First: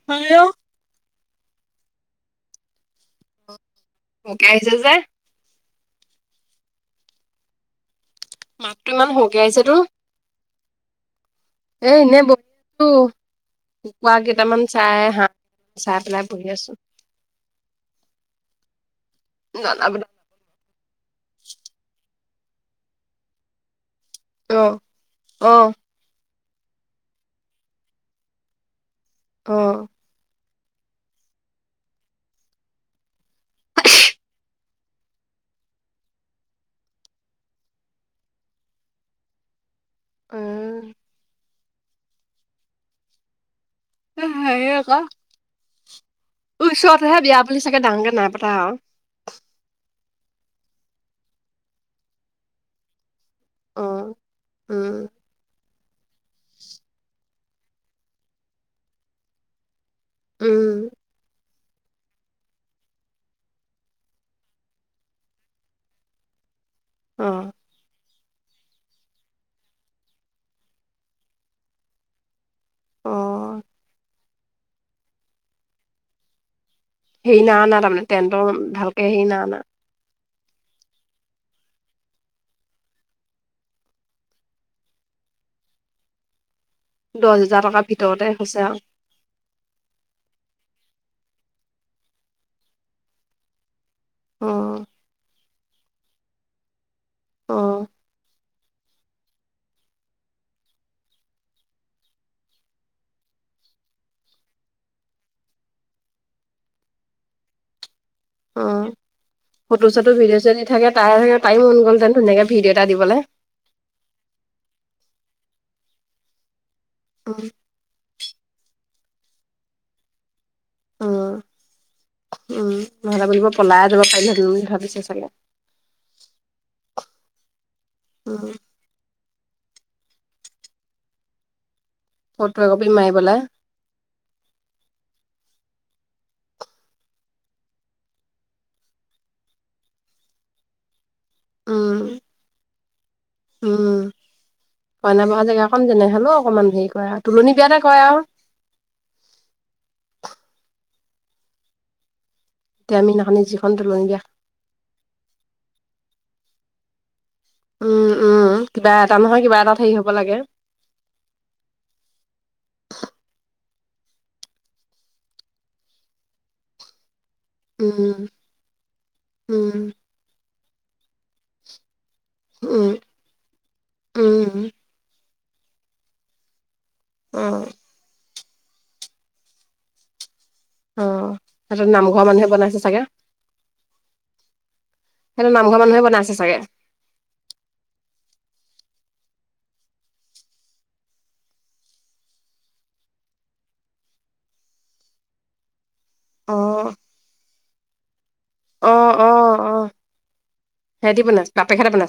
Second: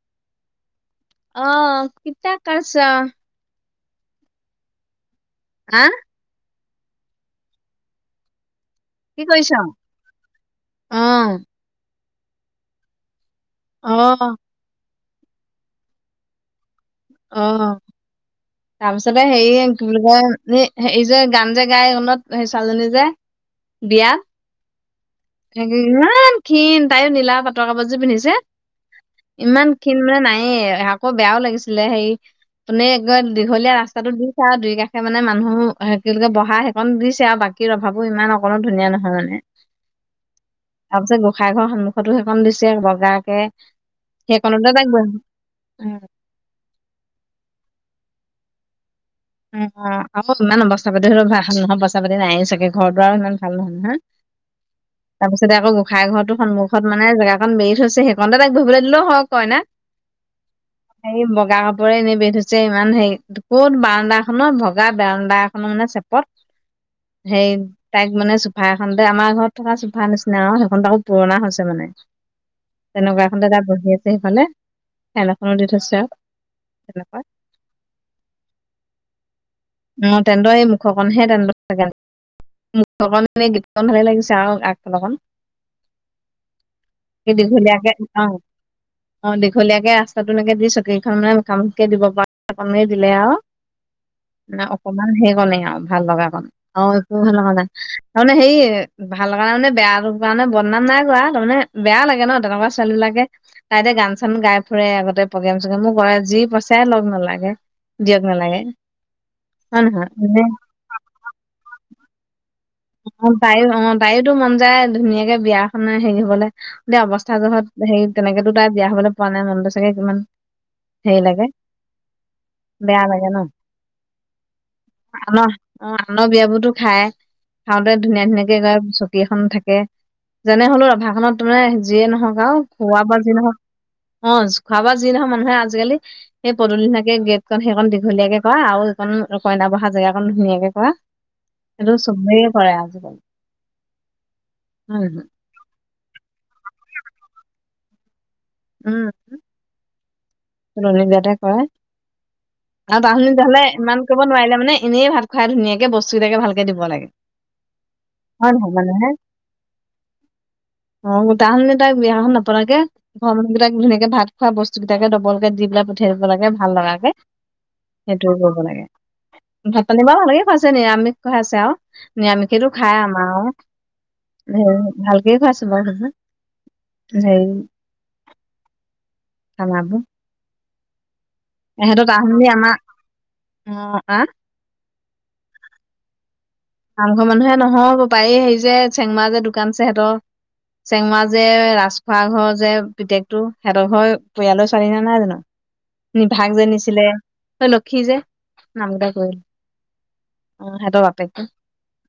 [inaudible] অ, কিত কছা। ম কাইছ হজাৰ [unintelligible] হা, ম [unintelligible] কি কৰিছ, উম, এ এনেই বহি আছো অ কুকোৱা কেইটামান চাই হাঁহ। চাই পালে বহি আছো। অ, তাৰপিছতে হেৰি কি বুলি কয় এ হেৰি যে গান যে গান সেই ছোৱালীজনী যে বিয়া অ, অ ইমান ক্ষীণ তাইো নীলা পাটৰ কাপোৰযোৰ পিন্ধিছে অ ইমান ক্ষিণ মানে নায়ে আকৌ বেয়াও লাগিছিলে হেৰি তুনে দীঘলীয়া ৰাস্তাতো দিছে আৰু, দুই কাষে মানে মানুহ এ কি বহা সেইকণ দিছে আৰু বাকী কি ৰভাৱো ইমান অকণো ধুনীয়া নহয় মানে উম, তাৰপিছত গোঁসাঁই ঘৰৰ সন্মুখতো সেইকন দিছে বগাকে এ হেৰি সেইকণতে ত আকৌ গৈ উম, ওচৰতেহে বিয়া বুলি চাগে ডাঙকে নাই পতা আৰু। উম, আকৌ ইমান অৱস্থা পাতি ধৰিলে ভাল নহয় পইচা পাতি নাইয়ো চাগে, ঘৰতো আৰু ইমান ভাল নহয় অ নহয়, উম তাৰপিছতে আকৌ গোঁসাই ঘৰটোো সন্মুখত মানে জেগা বেৰি থৈছে সেইকণতে তাইক বহিবলৈ দিলো হয় কইনাক উম, হেৰি বগা কাপোৰে এনেই বেৰি থৈছে ইমান হেৰি ক'ত বানৰ্দা। খনৰ ভগা বাৰানদা এখনৰ মানে অ চেপত সেই তাইক মানে চোফা এখনতে আমাৰ ঘৰত থকা চোফা নিচিনা আৰু, সেইখন তাকো পুৰণা হৈছে মানে অ তেনেকুৱা এখনতে তাত বহি আছে সিফালে খেল এখনো দি থৈছো আৰু তেনে ন অনা তাৰমানে টেন্টৰ ভালকে ন অনা। অ, তেন্তৰে এই মুখকনহে তেন্ত মুঠ এনেই গীতখন ভালেই লাগিছে আৰু আগফালৰকন। দহ এদিন হেজাৰ টকাৰ দীঘলীয়াকে ভিতৰতে আউ হৈছে আৰু অ, দীঘলীয়াকে ৰাস্তাটোলৈকে দি চকীখন মানে মুখামুখিকে দিব পাৰে, দিলে আৰু অ মানে অকমান সেই কাৰণে আৰু ভাল লগা কণ আৰু একো ভাল লগা অ নাই। তাৰ মানে হেই ভাল কাৰণে মানে বেয়াটো কাৰণে বদনাম নাই হোৱা তাৰমানে বেয়া লাগে ন, তেনেকুৱা ছোৱালী বিলিলাকে তাইতে গান চান গাই ফুৰে আগতে প্ৰগ্ৰেম চগ্ৰেম মোৰ গ যি পইচাই লগ নালাগে। দিয়ক নালাগে। অ হয় ফটো নহয় চটো ভিডিঅ এনে চিডিও দি থাকে, তাই তাইও গলহেতেন ধুনীয়াকে ভিডিঅ' এটা দিবলৈ। তাইো অ, তাইোতো মন যায় ধুনীয়াকে বিয়াখনে হেৰি হবলৈ এ অৱস্থা উম যোৰহত হেৰি তেনেকেতো তাই বিয়া হবলৈ পোৱা নাই মনটো চাগে কিমান সেই উম লাগে, উম বেয়া নহ'লে লাগে ন বুলিব পলাই যাব পাৰিলোহেঁতেন বুলি ভাবিছে চাগে অ, আনৰ বিয়াবোৰতো খাই খাওঁতে ধুনীয়া উম ধুনীয়াকে গ চকী এখন থাকে, যেনে হ'লেও ৰভাখনত যিয়ে নহওক আৰু ফটো একপি খোৱা মাৰি বা যি পেলাই নহওক অ খোৱা বা যি নহক মানুহে আজিকালি সেই পদূলিনাকে গেটখন সেইখন দীঘলীয়াকে কৰা আৰু এইখন কইনা বহা জেগাখন ধুনীয়াকে কৰা। সেইটো উম, চবেই কৰে আজিকালি হয় কয়না নহয় বহা জেগা যেনে হালেও অকণমান হেৰি কৰা, তুলননি বিয়াতে কৰে আৰু উম। তুলনী বিয়াতে কৰে, এতিয়া আৰু আমি তাহনী সেইদিনাখনি বিয়া হলে যিখন তুলনি ইমান বিয়া কৰিব নোৱাৰিলে মানে এনেই ভাত খোৱাই ধুনীয়াকে বস্তুকেইটাকে ভালকে দিব লাগে। উম, হয় উম, নহয় মানে কিবা এটা নহয় কিবা এটা হেৰি হ'ব লাগে। অ তাৰ সলনি তাই বিয়াখন নপাতাকে ঘৰ মানুহকেইটাক ধুনীয়াকে ভাত খোৱা বস্তু কেইটাকে দবল দি পেলাই পঠিয়াই দিব লাগে ভাল লগাকে। উম সেইটো কৰিব লাগে, ভাত উম পানী বাৰু ভালকে খোৱাইছে নিৰামিষ খোৱাইছে আৰু। নিৰামিষো উম খাই আমাৰ উম ভালকে খাইছো বাৰ অ এই খানাটো অ, সিহঁত নামঘৰ তাহানি মানুহে আমাৰ বনাইছে চাগে। অ আহ সেইটো নামঘৰ মানুহে বনাইছে চাগে নামঘৰ মানুহে নহয় পাৰি হেৰি বপাই যে চেংমা যে দোকানছে সিহঁতৰ। চেংমা যে ৰাজখোৱা ঘৰ যে প্ৰত্যেকটো সিহঁতৰ ঘৰ পৰিয়ালৰ ছোৱালী নে নাই জানো। নিভাগ অ যে নিছিলে লক্ষী যে অ নামকেইটা কৰিল। [inaudible] দিব নাছ বাপে খা বনা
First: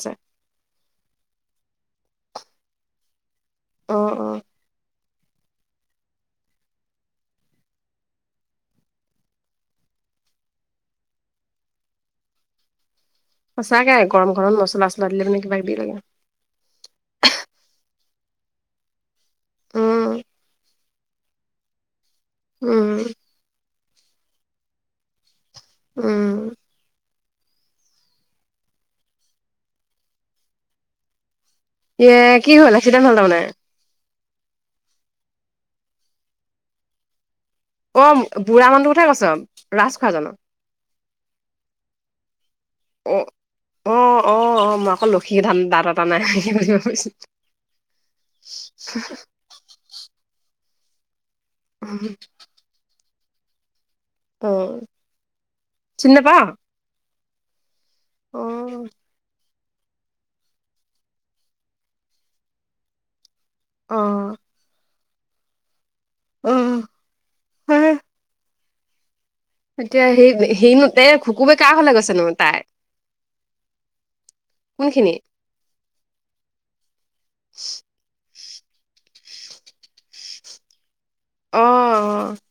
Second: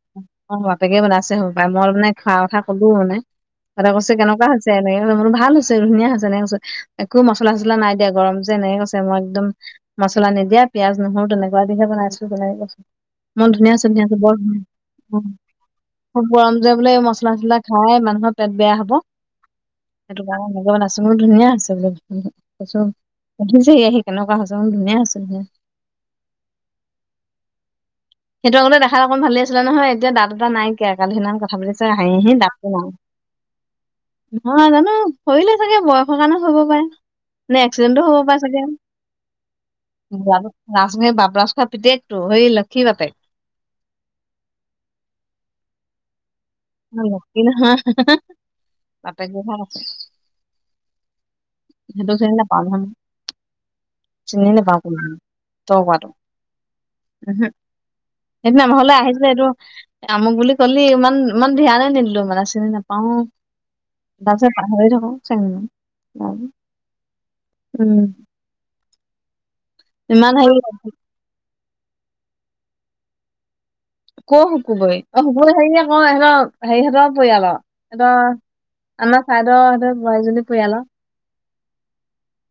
অ, বাপেকে বনাইছে হ'ব পায়, মই মানে খোৱা কথা ক'লো মানে, সিহঁতে অ কৈছে অ কেনেকুৱা হৈছে? এনেকে কলো মই কলো ভাল হৈছে ধুনীয়া হৈছে এনেকে কৈছে একো মছলা-চছলা নাই দিয়া গৰম যে এনেকে কৈছে মই একদম মছলা নিদিয়া পিয়াজ নহৰু তেনেকুৱা দিহে বনাইছো তেনেকৈ কৈছো, মন ধুনীয়া আছে ধুনীয়া আছে বৰ ধুনীয়া মচলা-চচলা দিলে মানে কিব লাগে। খুব গৰম যোৱা বোলে এই মছলা-চছলা খাই মানুহৰ পেট বেয়া হ'ব। উম সেইটো কাৰণে নাচোন বৰ ধুনীয়া হৈছে বোলে উম কচোন উঠিছে এয়া সি কেনেকুৱা হৈছে মই কলো ধুনীয়া আছিলহে। উম। সেইটো আগতে দেখাত অকণ ভাল আছিলে নহয় এতিয়া দাত দুটা নাই কিয়া সিদিনামান কথা পা এ হাঁহি হি কি দাতটো হ'ল নাই। এক্সিডেণ্ট হ'ল তাৰমানে? নহয় জানো ফৰিলে চাগে বয়সৰ কাৰণে হব পাৰে। নে এক্সিডেণ্টটো অ', হ'ব পাৰে চাগে, বুঢ়া মানুহটোৰ কথাই কৈছ? ৰাজ খোৱাজনৰ? ৰা [unintelligible] পিটেকতো হেৰি কি বাপে অ', অ, অ, অ, মই আকৌ লক্ষী ধান দাত এটা নাই ভাবিছো। নি নহয়, তাতে কি ভাল আছে? সেইটো চিল চননে অ', বাব চিনি নাপাৱ? [unintelligible] সেইদিনা আমাৰ অ', ঘৰলে আহিছে এইটো অমুক বুলি কলি ইমান ইমান ধ্যানে নিদিলো মানে চিনি নাপাও, তাৰ অ', পিছত কথা পাতি থাকো অ, হেই উম। এতিয়া সেই ইমান হেৰি সিহঁতে খুকুবে কিৰ হলে গৈছে ন তাই? ক শুকুবৈ, কোনখিনি? অ শুকুবৈ হেৰিয়ে কয় সিহঁত হেৰিহতৰ পৰিয়ালৰ সিহঁতৰ আমাৰ চাইডৰ সিহঁতৰ [unintelligible] পৰিয়ালৰ। অঁ, অ।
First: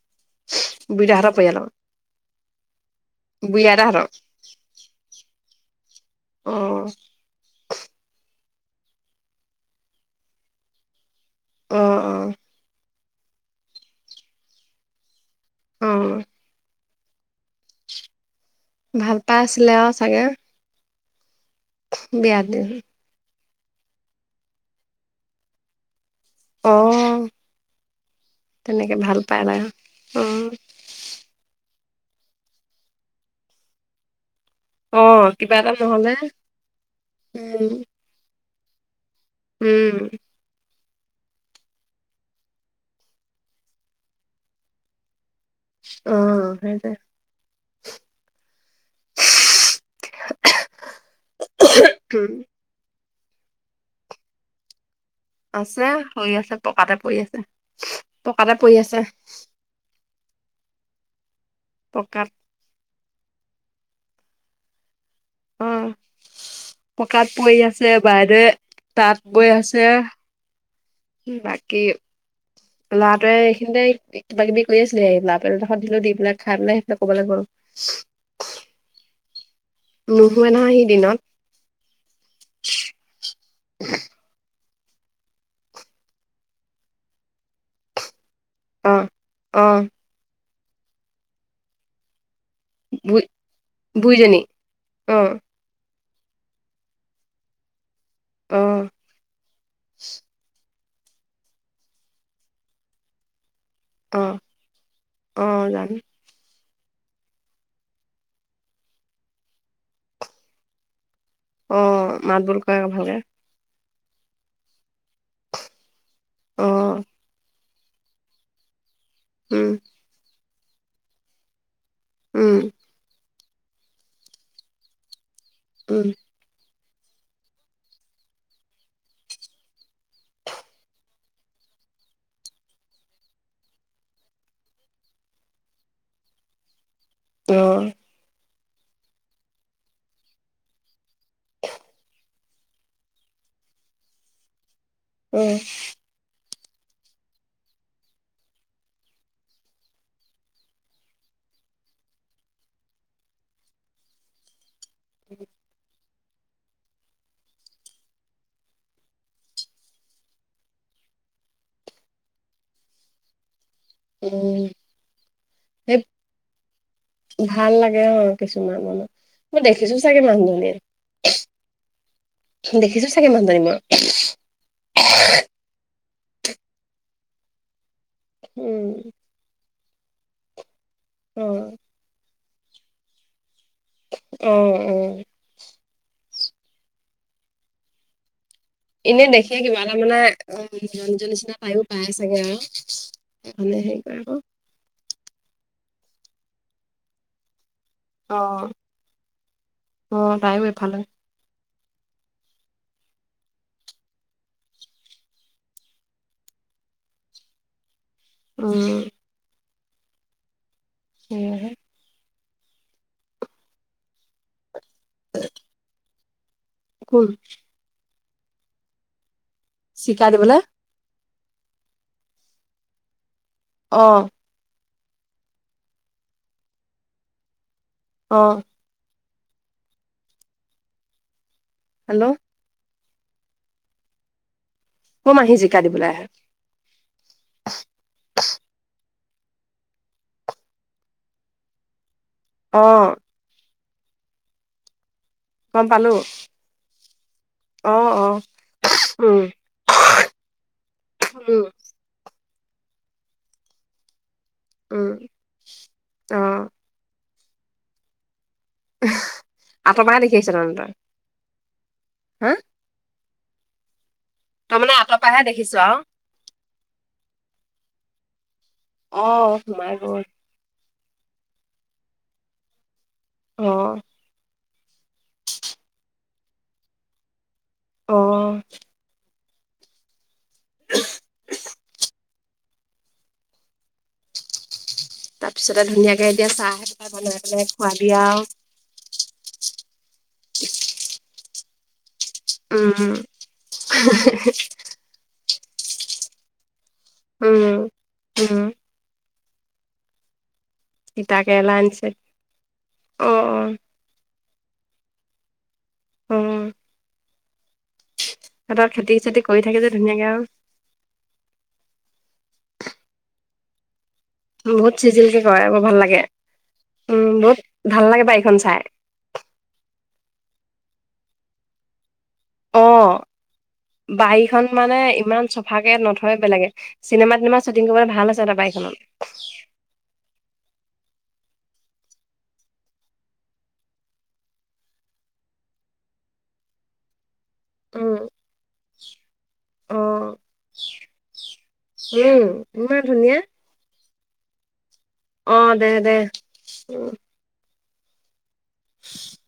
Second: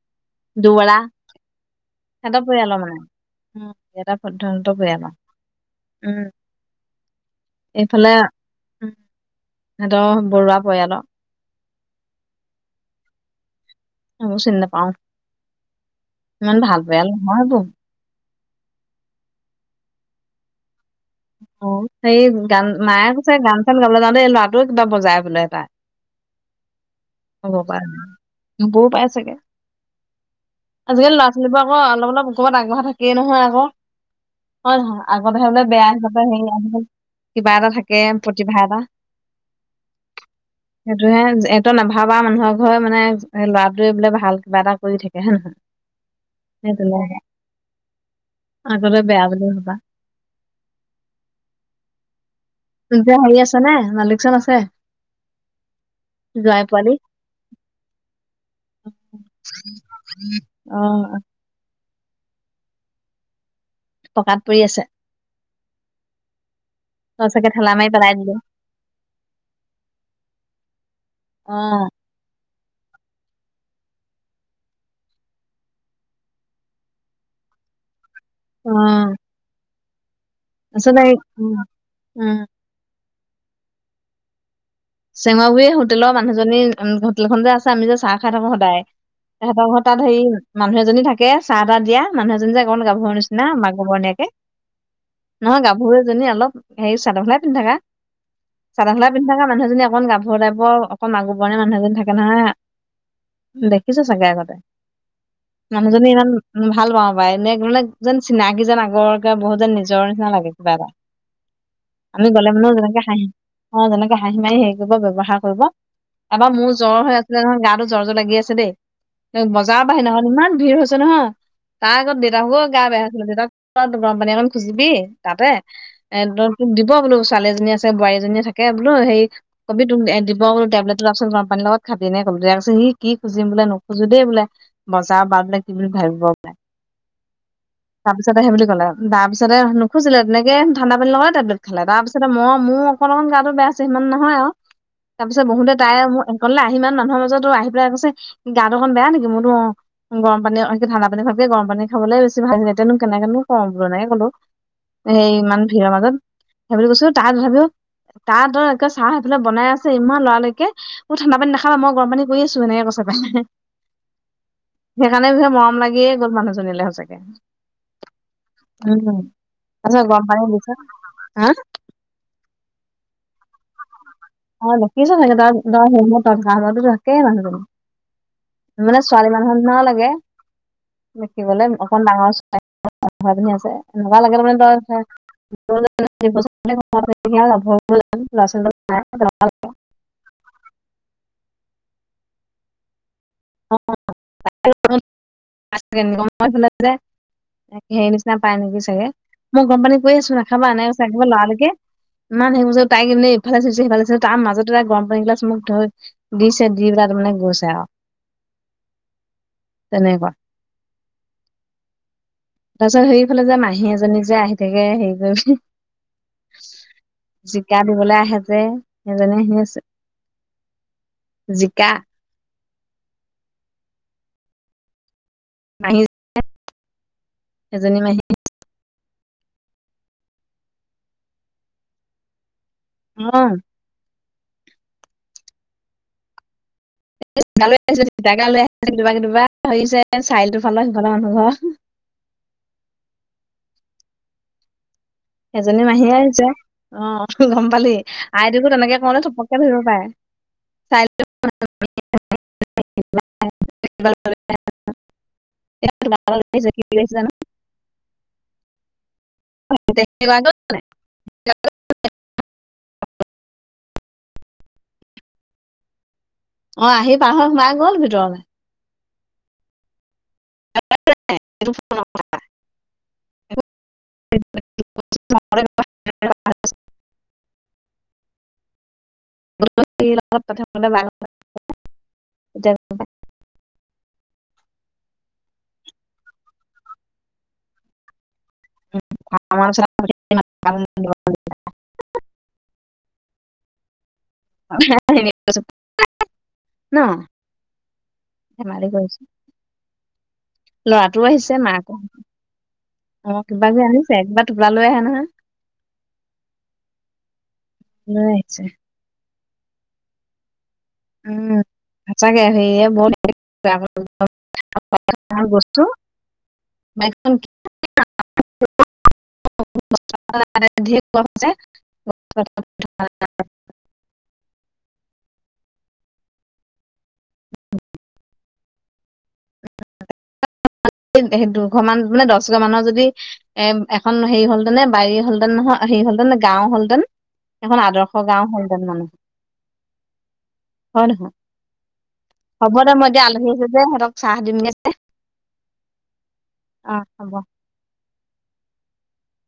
দুৱৰা বুঢ়ীদাহঁতৰ পৰিয়ালৰ? সিহঁতৰ পৰিয়ালৰ মানে বুঢ়ী আইতাহঁতৰ? স টো পৰিয়ালৰ, উম। অ এইফালে সিহঁতৰ বৰুৱা পৰিয়ালৰ অ অ মোৰ চিন্তা পাওঁ অ ইমান ভাল বেয়া নহয়তো ভাল পাই আছিলে আৰু চাগে অ হ বিয়াত। গান মায়ে কৈছে গান চান গাবলৈ যাওঁ দেই ল'ৰাটোও কিবা বজাই বোলে এটা অঁ হ'ব পাৰে নাই বোৰ পাই চাগে নাই। অ'। আজিকালি লৰা ছোৱালীোৰ আক অপ অলপ কৰব আগবঢ় থাকেই নহয় আৌ হয় নয় অ', আগতেহে কিবা বলে এটা বেয়া নহ'লে হিতে হে কিবা এটা উম, থাকে প্ৰতিভা এটা উম সেইটোহে এইটো নাভাল ভ বাা মানুহৰ ঘৰে মানে লৰাটোৱে বোলে ভাল কিবা এটা কৰি থাকে হয়ে নহয় অ', সেইটোৱে। সেইটো আগলৈ বেয়া বুলি ভাবা উম যেয়া হেৰি আছে নে মালিক চন আছে আছে হৈ আছে জোৱাই পোৱালি পকাতে পৰি আছে পকাতে পৰি আছে অ পকা পকাত পৰি আছে অ তই পকাত চাগে পৰি ঠেলা মাৰি আছে পেলাই দিলি। বাইদৰে তাঁত বৈ আছে বাকী উম, [inaudible] লৰাটোৱে ইখিনতে কিবা কিবি কৰি আছিলে এই লৰা পেল এডোখত দিলো দি পেলাই খাই পেলাই কবালৈ গল হয় [unintelligible] অ নুশুৱে ন আছ নাই উ উম চেমাগুৰি হোটেলৰ মানুহজনী উ হোটেলখন যে আছে আমি যে চাহ খাই থাকো অ', তেহেতৰ ঘৰত অ', তাত হেৰি মানুহ এজনী থাকে চাহ তাহ দিয়া মানুহ এজনী কন গাভৰু বুই নিচিনা মাগুৰবৰনিয়াকে বুইজনী, অ', নহয় গা এজনী অলপ হেৰি চাদৰমেখেলাই পিন্ধি থকা অ', চাদৰমেখেলাই পিন্ধি থকা মানুহএজনী অকণ গাভৰ টাইপৰ অকণ মাগুৰবৰণে মানুহ এজনী থাকে নহয় দেখ দেখিছোঁ চাগে অ', আগতে অ', জানো, মানুহজনী ইমান ভাল পাও পাই এনে মানে যেন চিনাকি যেন আগৰকে বহুত যেন নিজৰ নিচিনা লাগে কিবা এটা অ', আমি মাত গ'লে বোল মানুহ কৰে যেনেকে ভালকে, খাঁহিম অ তেনেকে হাঁহি মাৰি হেৰি কৰিব ব্যৱহাৰ কৰিব এবাৰ মোৰ জ্বৰ অ', হৈ আছিলে ন গাটো জ্বৰ জ্বৰ লাগি আছে দেই উম, বজাৰ বাঢ়ি নহয় ইমান ভিৰ হৈছে নহয় তাৰ আগত উম, দেউতাককো গা বেয়াাই আছিলে দেউতাক গৰম পানী অকমান খুজিবি তাতে উম এ তোক দিব বোলো ছোৱালীজনী আছে বোৱাৰীজনী থাকে বোলো সেই কবি তোক দিব কলো টেবলেট টোপচোন গৰমানীৰ লগত খাটি নে কলো দেয়া সি খুজিম বোলে নোখোজো দেই বোলে বজাৰ বা বোলাক কি বুলি ভাবিব বাই অ', তাৰপিছতে সে বুলি কলে তাৰ পিছতে নুখোজিলে তেনেকে ঠাণ্ডা পানী লগাই টেবলেট খালে তাৰপিছতে মই মোৰ অক অকণ গাাতটো বেয়া সিমান নহয় আৰু তাৰ পিছত অ', বহুতে তাই মোৰ কলে আহি ইমান মানুহৰ মাজতো আহি পেলাই আ কৈছে গা অকন বেয়া নেকি মোৰতো অ গৰম পানী অ কি ঠাণ্ডা পানী ভাবি গৰম পানী খাবলৈ বেছি ভাল এতিয়ানো কেনেকো কও অ বুলি এনেকে কলো সেই ইমান ভিৰৰ মাজত সেই বুলি কৈছো তাত তথাবিও ত এনেকে চাহ সেইফালে বনাই আছে ইমান লৰালৰিকে ঠাণ্ডা পানী নাখাবা মই গৰম পানী কৰি আছো এনে কৈছে পালে [inaudible] সেইকাৰণে বিষ মৰম সেই লাগিয়ে গ'ল মানুহজনীলৈ সচাকে ভাল লাগে অ', কিছুমান মানুহ। মই দেখিছো চাগে মানুহজনী, [unintelligible] দেখিছো চাগে মানুজনী মই [unintelligible] উম, মানে ছোৱালী মানুহ নিচিনাও লাগে দেখিবলৈ। অ'। অ', অ', [unintelligible] [unintelligible] [unintelligible] এনেই দেখিয়ে কিবা এটা মানে অ', নিৰঞ্জন নিচিনা তায়ো পাই চাগে আৰু মানে হেৰি কৰে আকৌ যে সেই নিচিনা পাই অ', নেকি চাগে মই গৰম পানী কৈ অ', আছো তাইও নাখাবা এনে এইফালে, চাবা লালকে ইমান সেইবোৰ তাই কিনে ইফালে চিছে সিফালে তাৰ মাজতে তাৰ গৰম পানীগিলাছ মোক ধুই দিছে দি পেল ত মানে গৈছে আৰু উম ধন্যবাদ [inaudible] তাৰপিছত সেইফালে যে মাহী এজনী যে আহি থাকে হেৰি কৰি [inaudible] শিকা দিবলৈ আহে যে সেইজনে শু আছে শিকাই দিবলৈ জিকা অ' [inaudible] এজনী মাহী অ' হেল্ল' [inaudible] কম আহি জিকা দিবলৈ আহে চাক লৈ আহি কেতিয়াবা কেতিয়াবা আহিছে চাৰিলটো ফালৰ সিহঁতৰ মানুহ ঘৰ অ' এজনী গম মাহী পালো, আহি যোৱা অ', গম পালি অ', অ', আইদেউকো তেনেকে কনে উম, ধপককে ধৰিব পাৰে [inaudible] [inaudible] উম, অ', [inaudible] আঁতৰপ দেখি আহিছে তহ তৰ [unintelligible] হা তই মানে আতৰ পৰাহে দেখিছো আৰু অ', আহি পাৰ সোমাই গ'ল ভিতৰলৈ অ', সোমাই বত [inaudible] অ' [inaudible] [unintelligible] অ, [inaudible] তাৰপিছতে ধুনীয়াকে এতিয়া চাহ পেলাই বনাই পেলাই খোৱাবি আৰু। [inaudible] উম [inaudible] [inaudible] ন, উম, উম, ধেমালি কৰিছোঁ। লৰাটোও তিতা আহিছে কেৰেলা মাকো আনিছে আহিছে অ, কিবা যি আনিছে কিবা টোপোলা লৈ আহে নহয়। অ, [inaudible] সিহঁতৰ খতি খেতি কৰি থাকে যে ধুনীয়াকৈ আৰু, উম, সঁচাকে সেৰিয় বহত বহুত চিজিলকে কৰে বস্তু বৰ ভাল লাগে। উম, বাইকখন বহুত ভাল লাগে বাৰীখন চাই। [inaudible] বাৰীখনন মানে ইমান চফাকে নথয় বেলেগে, চিনেমা টিনেমা শ্বুটিং কৰিবলৈ ভাল আছে [inaudible] [inaudible] দুঘ, মান মানে দহ ঘৰমানৰ যদি এ, এখন হেৰি হলতেনে বাৰি হলতেন নহয় হে, হলহতে, গাঁও হলতেন, এখন উম, আদৰ্শ গাও হলটেন মানুহ অ', হয়, নহয়? উম, হ'ব দে, ইমান মই এতিয়া ধুনীয়া আলহী আছে যে, সিহঁতক চাহ দিমগে। অ, দে, দে অ উম। হ'ব [inaudible]